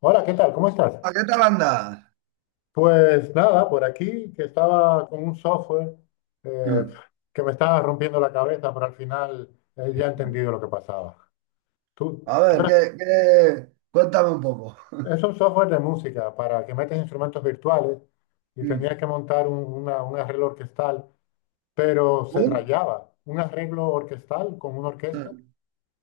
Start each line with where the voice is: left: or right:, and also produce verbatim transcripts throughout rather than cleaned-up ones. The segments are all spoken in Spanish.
left: Hola, ¿qué tal? ¿Cómo estás?
right: Ah, ¿qué tal andas?
left: Pues nada, por aquí que estaba con un software eh,
right: Hmm.
left: que me estaba rompiendo la cabeza, pero al final eh, ya he entendido lo que pasaba. Tú,
right: A
left: tú
right: ver,
left: eras-
right: ¿qué, qué- cuéntame un poco.
left: es un software de música para que metes instrumentos virtuales y tenías
right: Hmm.
left: que montar un, una- un arreglo orquestal, pero se
right: ¿Un?
left: rayaba un arreglo orquestal con una orquesta
right: Hmm.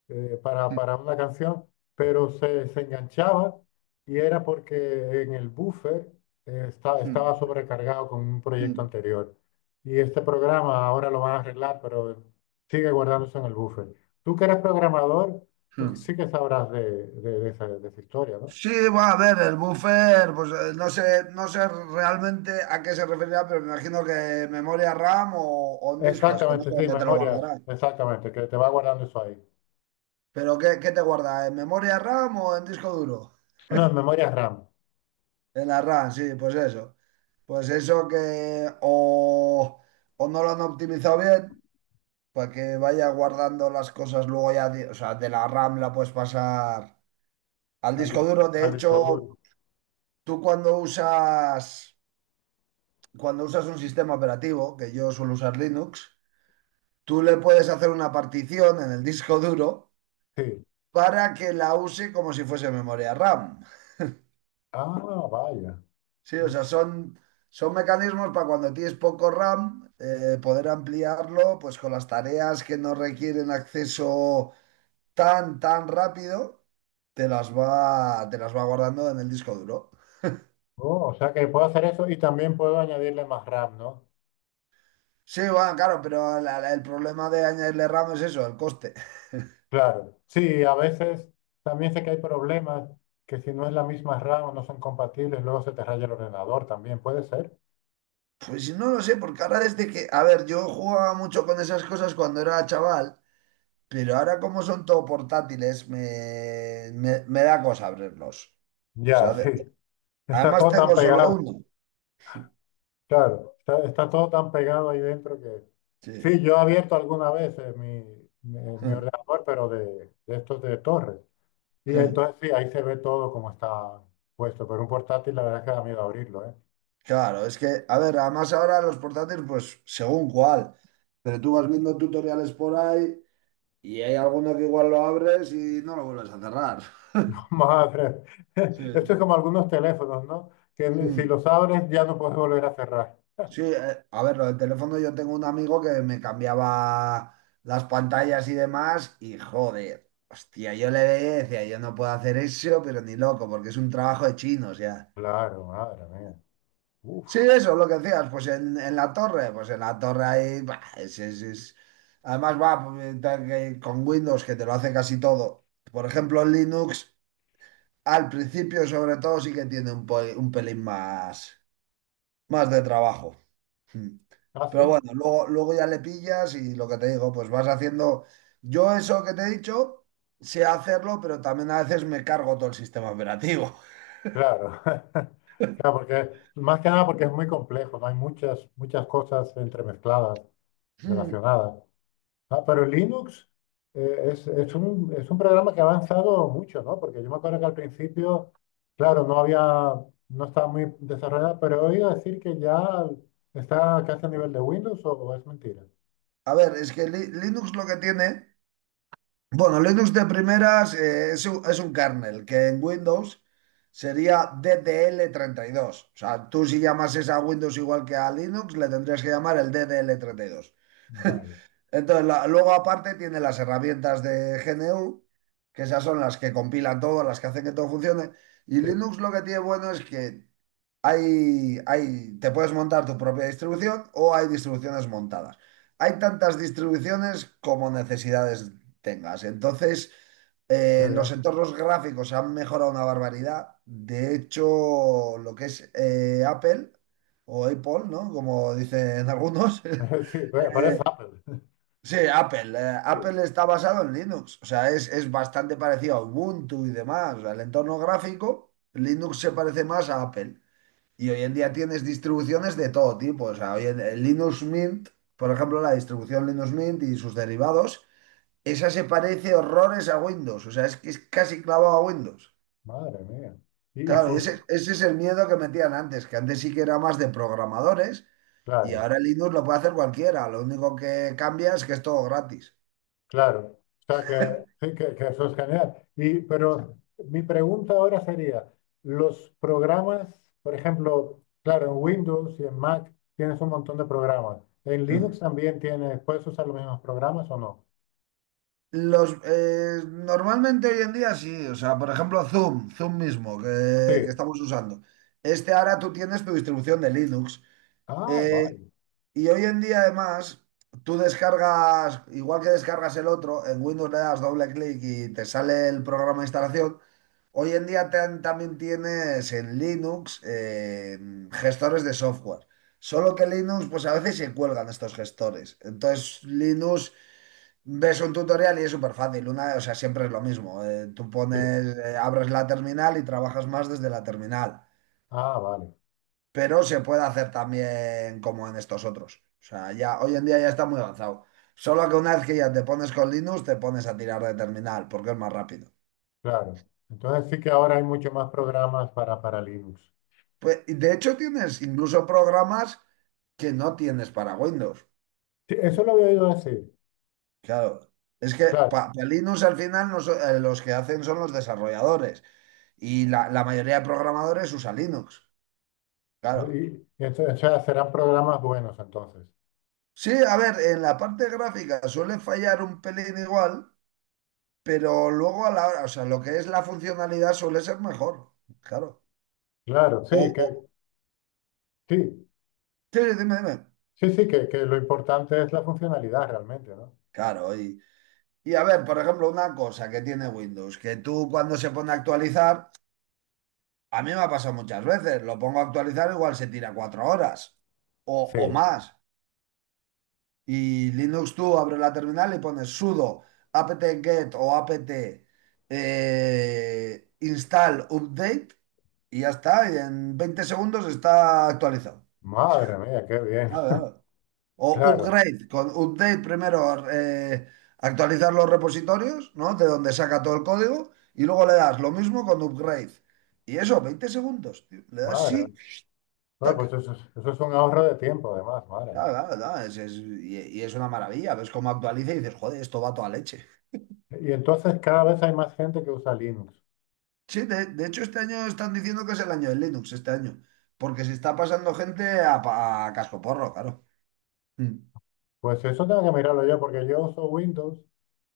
left: eh, para, para una canción, pero se, se enganchaba y era porque en el buffer eh, esta- estaba
right: Hmm.
left: sobrecargado con un proyecto
right: Hmm.
left: anterior. Y este programa ahora lo van a arreglar, pero sigue guardándose en el buffer. Tú que eres programador, tú
right: Hmm.
left: sí que sabrás de, de, de esa, de esa historia, ¿no?
right: Sí, va a ver, el buffer, pues eh, no sé, no sé realmente a qué se referirá, pero me imagino que memoria RAM o, o en disco, es que no
left: Exactamente,
right: sé
left: sí,
right: dónde te lo
left: memoria,
right: guardará.
left: exactamente, que te va guardando eso ahí.
right: Pero ¿qué, qué te guarda? ¿En memoria RAM o en disco duro?
left: No, en memoria RAM,
right: En la RAM, sí, pues eso. Pues eso que o, o no lo han optimizado bien, para que vaya guardando las cosas luego ya, de- o sea, de la RAM la puedes pasar al
left: al,
right: disco
left: dis-
right: duro. De
left: al disco duro.
right: hecho, tú cuando usas, cuando usas un sistema operativo, que yo suelo usar Linux, tú le puedes hacer una partición en el disco duro
left: Sí.
right: para que la use como si fuese memoria RAM.
left: Ah, vaya.
right: Sí, o sea, son, son mecanismos para cuando tienes poco RAM, eh, poder ampliarlo pues con las tareas que no requieren acceso tan, tan rápido, te las va, te las va guardando en el disco duro.
left: Oh, o sea que puedo hacer eso y también puedo añadirle más RAM, ¿no?
right: Sí, bueno, claro, pero la- la- el problema de añadirle RAM es eso, el coste.
left: Claro. Sí, a veces también sé que hay problemas que si no es la misma RAM o no son compatibles, luego se te raya el ordenador también, ¿puede ser?
right: Pues no lo sé, porque ahora desde que, a ver, yo jugaba mucho con esas cosas cuando era chaval, pero ahora como son todo portátiles, me, me, me da cosa abrirlos. O
left: Ya,
right: sea,
left: sí.
right: de- de-
left: Está
right: además
left: todo tan
right: tengo solo
left: pegado,
right: uno.
left: claro. Está, está todo tan pegado ahí dentro que...
right: Sí.
left: Sí, yo he abierto alguna vez eh, mi, mi, mi ordenador, pero de, de estos de torres. Y entonces sí, ahí se ve todo como está puesto, pero un portátil la verdad es que da miedo abrirlo, ¿eh?
right: Claro, es que, a ver, además ahora los portátiles, pues según cuál, pero tú vas viendo tutoriales por ahí. Y hay alguno que igual lo abres y no lo vuelves a cerrar.
left: Madre,
right: Sí,
left: esto es
right: sí.
left: como algunos teléfonos, ¿no? Que ni- si
right: Hmm.
left: los abres ya no puedes volver a cerrar.
right: Sí, eh, a ver, lo del teléfono yo tengo un amigo que me cambiaba las pantallas y demás y joder, hostia, yo le veía y decía, yo no puedo hacer eso, pero ni loco, porque es un trabajo de chinos ya.
left: Claro, madre mía. Uf,
right: Sí, eso, lo que decías, pues en, en la torre, pues en la torre ahí, bah, es, es- es- además va pues, tal que con Windows que te lo hace casi todo. Por ejemplo, en Linux. Al principio, sobre todo, sí que tiene un, po- un pelín más, más de trabajo. Mm.
left: ah, sí,
right: Pero bueno, luego, luego ya le pillas y lo que te digo, pues vas haciendo. Yo eso que te he dicho, sé hacerlo, pero también a veces me cargo todo el sistema operativo.
left: claro. Claro, porque más que nada porque es muy complejo, ¿no? Hay muchas, muchas cosas entremezcladas,
right: Mm.
left: relacionadas. Ah, pero Linux eh, es, es un, es un programa que ha avanzado mucho, ¿no? Porque yo me acuerdo que al principio, claro, no había, no estaba muy desarrollada, pero he oído decir que ya está casi a nivel de Windows, ¿o o es mentira?
right: A ver, es que Li- Linux lo que tiene. Bueno, Linux de primeras eh, es un, es un kernel, que en Windows sería ddl dos. O sea, tú si llamases a Windows igual que a Linux, le tendrías que llamar el ddl dos.
left: Vale,
right: Entonces, la- luego aparte tiene las herramientas de G N U, que esas son las que compilan todo, las que hacen que todo funcione. Y
left: sí,
right: Linux lo que tiene bueno es que hay, hay, te puedes montar tu propia distribución o hay distribuciones montadas. Hay tantas distribuciones como necesidades tengas. Entonces,
left: qué
right: eh, los
left: bien.
right: entornos gráficos han mejorado una barbaridad. De hecho, lo que es eh, Apple o Apple, ¿no? Como dicen algunos.
left: Sí, pa- parece Apple.
right: Sí, Apple. eh,
left: Sí,
right: Apple está basado en Linux, o sea, es, es bastante parecido a Ubuntu y demás. O sea, el entorno gráfico, Linux se parece más a Apple. Y hoy en día tienes distribuciones de todo tipo. O sea, hoy en, el Linux Mint, por ejemplo, la distribución Linux Mint y sus derivados, esa se parece horrores a Windows. O sea, es que es casi clavado a Windows.
left: madre mía. Y, y
right: Claro, y
left: func-
right: ese, ese es el miedo que metían antes, que antes sí que era más de programadores y
left: claro,
right: ahora Linux lo puede hacer cualquiera. Lo único que cambia es que es todo gratis.
left: claro. O sea que sí, que, que eso es genial. Y, pero mi pregunta ahora sería, los programas, por ejemplo, claro, en Windows y en Mac tienes un montón de programas. En
right: Hmm.
left: Linux también tienes, ¿puedes usar los mismos programas o no?
right: Los, eh, normalmente hoy en día sí, o sea, por ejemplo, Zoom, Zoom mismo,
left: Sí.
right: que, que estamos usando. Este ahora tú tienes tu distribución de Linux.
left: Ah,
right: eh,
left: vale.
right: y hoy en día, además, tú descargas, igual que descargas el otro, en Windows le das doble clic y te sale el programa de instalación. Hoy en día tan- también tienes en Linux eh, gestores de software. Solo que Linux, pues a veces se cuelgan estos gestores. Entonces, Linux. Ves un tutorial y es súper fácil. Una, o sea, siempre es lo mismo. Eh, tú
left: Sí.
right: pones, eh, abres la terminal y trabajas más desde la terminal.
left: Ah, vale.
right: Pero se puede hacer también como en estos otros. O sea, ya hoy en día ya está muy avanzado. Solo que una vez que ya te pones con Linux, te pones a tirar de terminal, porque es más rápido.
left: Claro. Entonces sí que ahora hay muchos más programas para, para Linux.
right: Pues, y de hecho, tienes incluso programas que no tienes para Windows.
left: Sí, eso lo había oído decir.
right: Claro. Es que para
left: Claro,
right: Linux al final no so- eh, los que hacen son los desarrolladores. Y la, la mayoría de programadores usa Linux. Claro.
left: y, y ento- o sea, serán programas buenos entonces.
right: Sí, a ver, en la parte gráfica suele fallar un pelín igual, pero luego a la hora, o sea, lo que es la funcionalidad suele ser mejor, claro.
left: Claro,
right: O,
left: sí, que
right: o-
left: sí,
right: sí, dime, dime.
left: sí, sí, que, que lo importante es la funcionalidad realmente, ¿no?
right: Claro, y, y a ver, por ejemplo, una cosa que tiene Windows, que tú cuando se pone a actualizar, a mí me ha pasado muchas veces, lo pongo a actualizar, igual se tira cuatro horas o,
left: Sí,
right: o más. Y Linux tú abres la terminal y pones sudo apt-get o apt eh, install update y ya está. Y en veinte segundos está actualizado.
left: madre mía, qué bien,
right: Claro, claro. O
left: claro,
right: upgrade, con update primero eh, actualizar los repositorios, ¿no? De donde saca todo el código y luego le das lo mismo con upgrade. Y eso, veinte segundos, tío. Le das
left: madre
right: sí,
left: mía. Bueno,
right: tac.
left: pues eso es, eso es un ahorro de tiempo además, madre mía.
right: Claro, claro, claro, es- es- y, y es una maravilla. Ves cómo actualiza y dices, joder, esto va a toda leche.
left: Y entonces cada vez hay más gente que usa Linux.
right: Sí, de, de hecho este año están diciendo que es el año de Linux, este año, porque se está pasando gente a, pa- a cascoporro, claro. Mm,
left: Pues eso tengo que mirarlo yo, porque yo uso Windows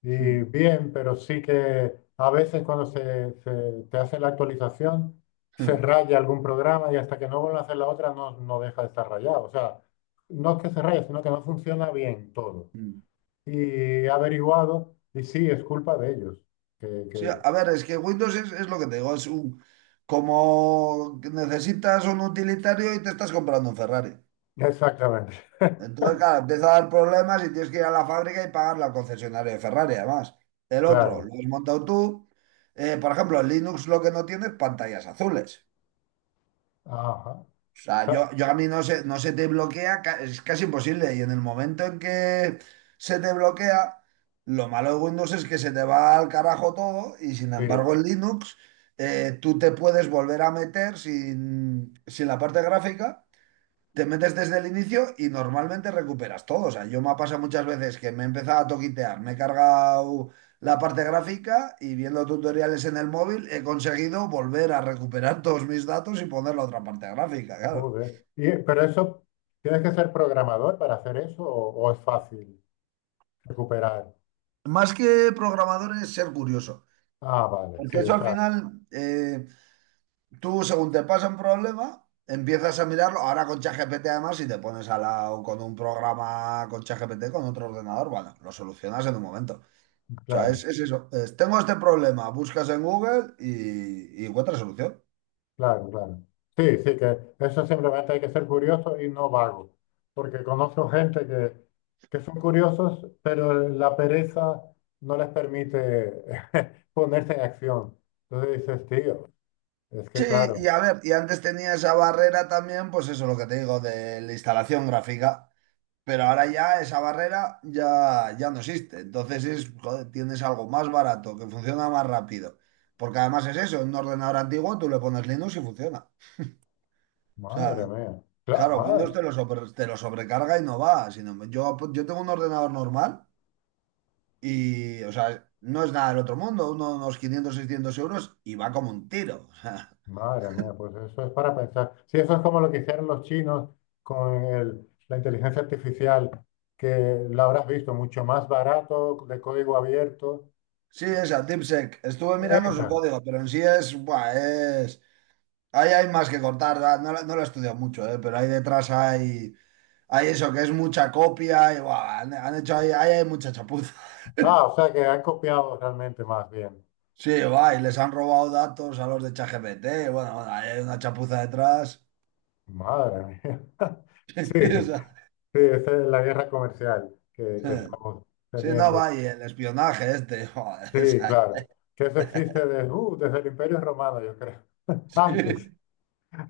left: y
right: mm,
left: bien, pero sí que a veces cuando se, se- te hace la actualización, se
right: mm,
left: raya algún programa y hasta que no vuelvan a hacer la otra no, no deja de estar rayado. O sea, no es que se raye, sino que no funciona bien todo.
right: mm.
left: Y he averiguado, y sí, es culpa de ellos. Que,
right: Sí,
left: que-
right: a ver, es que Windows es, es lo que te digo, es un... Como que necesitas un utilitario y te estás comprando un Ferrari.
left: exactamente,
right: Entonces, claro, empieza a dar problemas y tienes que ir a la fábrica y pagarle al concesionario de Ferrari, además. El otro, lo
left: claro.
right: has montado tú. Eh, por ejemplo, el Linux lo que no tiene es pantallas azules.
left: Ajá.
right: O sea,
left: Ta-
right: yo, yo a mí no se, no se te bloquea, ca- es casi imposible. Y en el momento en que se te bloquea, lo malo de Windows es que se te va al carajo todo y sin
left: Sí,
right: embargo en Linux eh, tú te puedes volver a meter sin, sin la parte gráfica, te metes desde el inicio y normalmente recuperas todo. O sea, yo me ha pasado muchas veces que me he empezado a toquitear, me he cargado la parte gráfica y viendo tutoriales en el móvil he conseguido volver a recuperar todos mis datos y poner la otra parte gráfica, claro.
left: joder. Y- pero eso, ¿tienes que ser programador para hacer eso o o es fácil recuperar?
right: Más que programadores ser curioso,
left: Ah, vale, sí,
right: porque
left: o
right: eso al
left: sea,
right: final, eh, tú según te pasa un problema, empiezas a mirarlo, ahora con ChatGPT además, si te pones al lado con un programa con ChatGPT, con otro ordenador, bueno, lo solucionas en un momento. O sea, es,
left: claro,
right: es eso, es, tengo este problema, buscas en Google y, y encuentras solución.
left: claro, claro. Sí, sí, que eso simplemente hay que ser curioso y no vago, porque conozco gente que, que son curiosos, pero la pereza no les permite ponerse en acción. Entonces dices, tío, es que
right: Sí,
left: claro,
right: y a ver, y antes tenía esa barrera también, pues eso, lo que te digo, de la instalación gráfica. Pero ahora ya esa barrera ya, ya no existe. Entonces es, joder, tienes algo más barato, que funciona más rápido. Porque además es eso, en un ordenador antiguo tú le pones Linux y funciona. O
left: madre
right: sea,
left: mía, claro,
right: claro,
left: madre,
right: Windows te lo, sobre- te lo sobrecarga y no va. Sino, yo, yo tengo un ordenador normal y, o sea, no es nada del otro mundo, uno- unos quinientos seiscientos euros y va como un tiro.
left: madre mía, pues eso es para pensar. Sí, eso es como lo que hicieron los chinos con el- la inteligencia artificial, que la habrás visto, mucho más barato, de código abierto.
right: O sea, sí, esa, TipSec. Estuve mirando su
left: Esa.
right: código, pero en sí es, buah, es... Ahí hay más que cortar, ¿verdad? No, lo no lo he estudiado mucho, ¿eh? Pero ahí detrás hay, hay eso, que es mucha copia y buah, han, han hecho ahí, ahí hay mucha chapuza.
left: Ah, o sea que han copiado realmente más bien.
right: Sí, va, y les han robado datos a los de ChatGPT. Y bueno, bueno, ahí hay una chapuza detrás.
left: Madre mía. Sí,
right: O
left: sí, esa es la guerra comercial que, que
right: sea,
left: estamos
right: sí, no,
left: teniendo.
right: va, y el espionaje este. Joder, o
left: Sí,
right: sea,
left: claro. Que eso existe desde, uh, desde el Imperio Romano, yo creo.
right: sí,
left: Antes.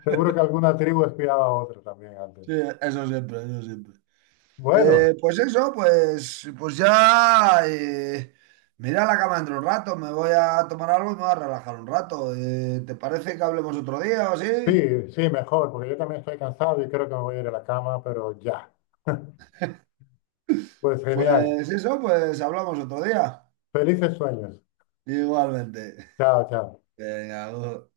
left: Seguro que alguna tribu espiaba a otra también antes.
right: sí, eso siempre, eso siempre.
left: Bueno,
right: Eh, pues eso, pues, pues ya. Eh, me iré a la cama dentro de un rato, me voy a tomar algo y me voy a relajar un rato. Eh, ¿te parece que hablemos otro día o sí?
left: sí, sí, mejor, porque yo también estoy cansado y creo que me voy a ir a la cama, pero ya. Pues genial.
right: Pues eso, pues hablamos otro día.
left: Felices sueños.
right: Igualmente.
left: Chao, chao.
right: Venga, ojo.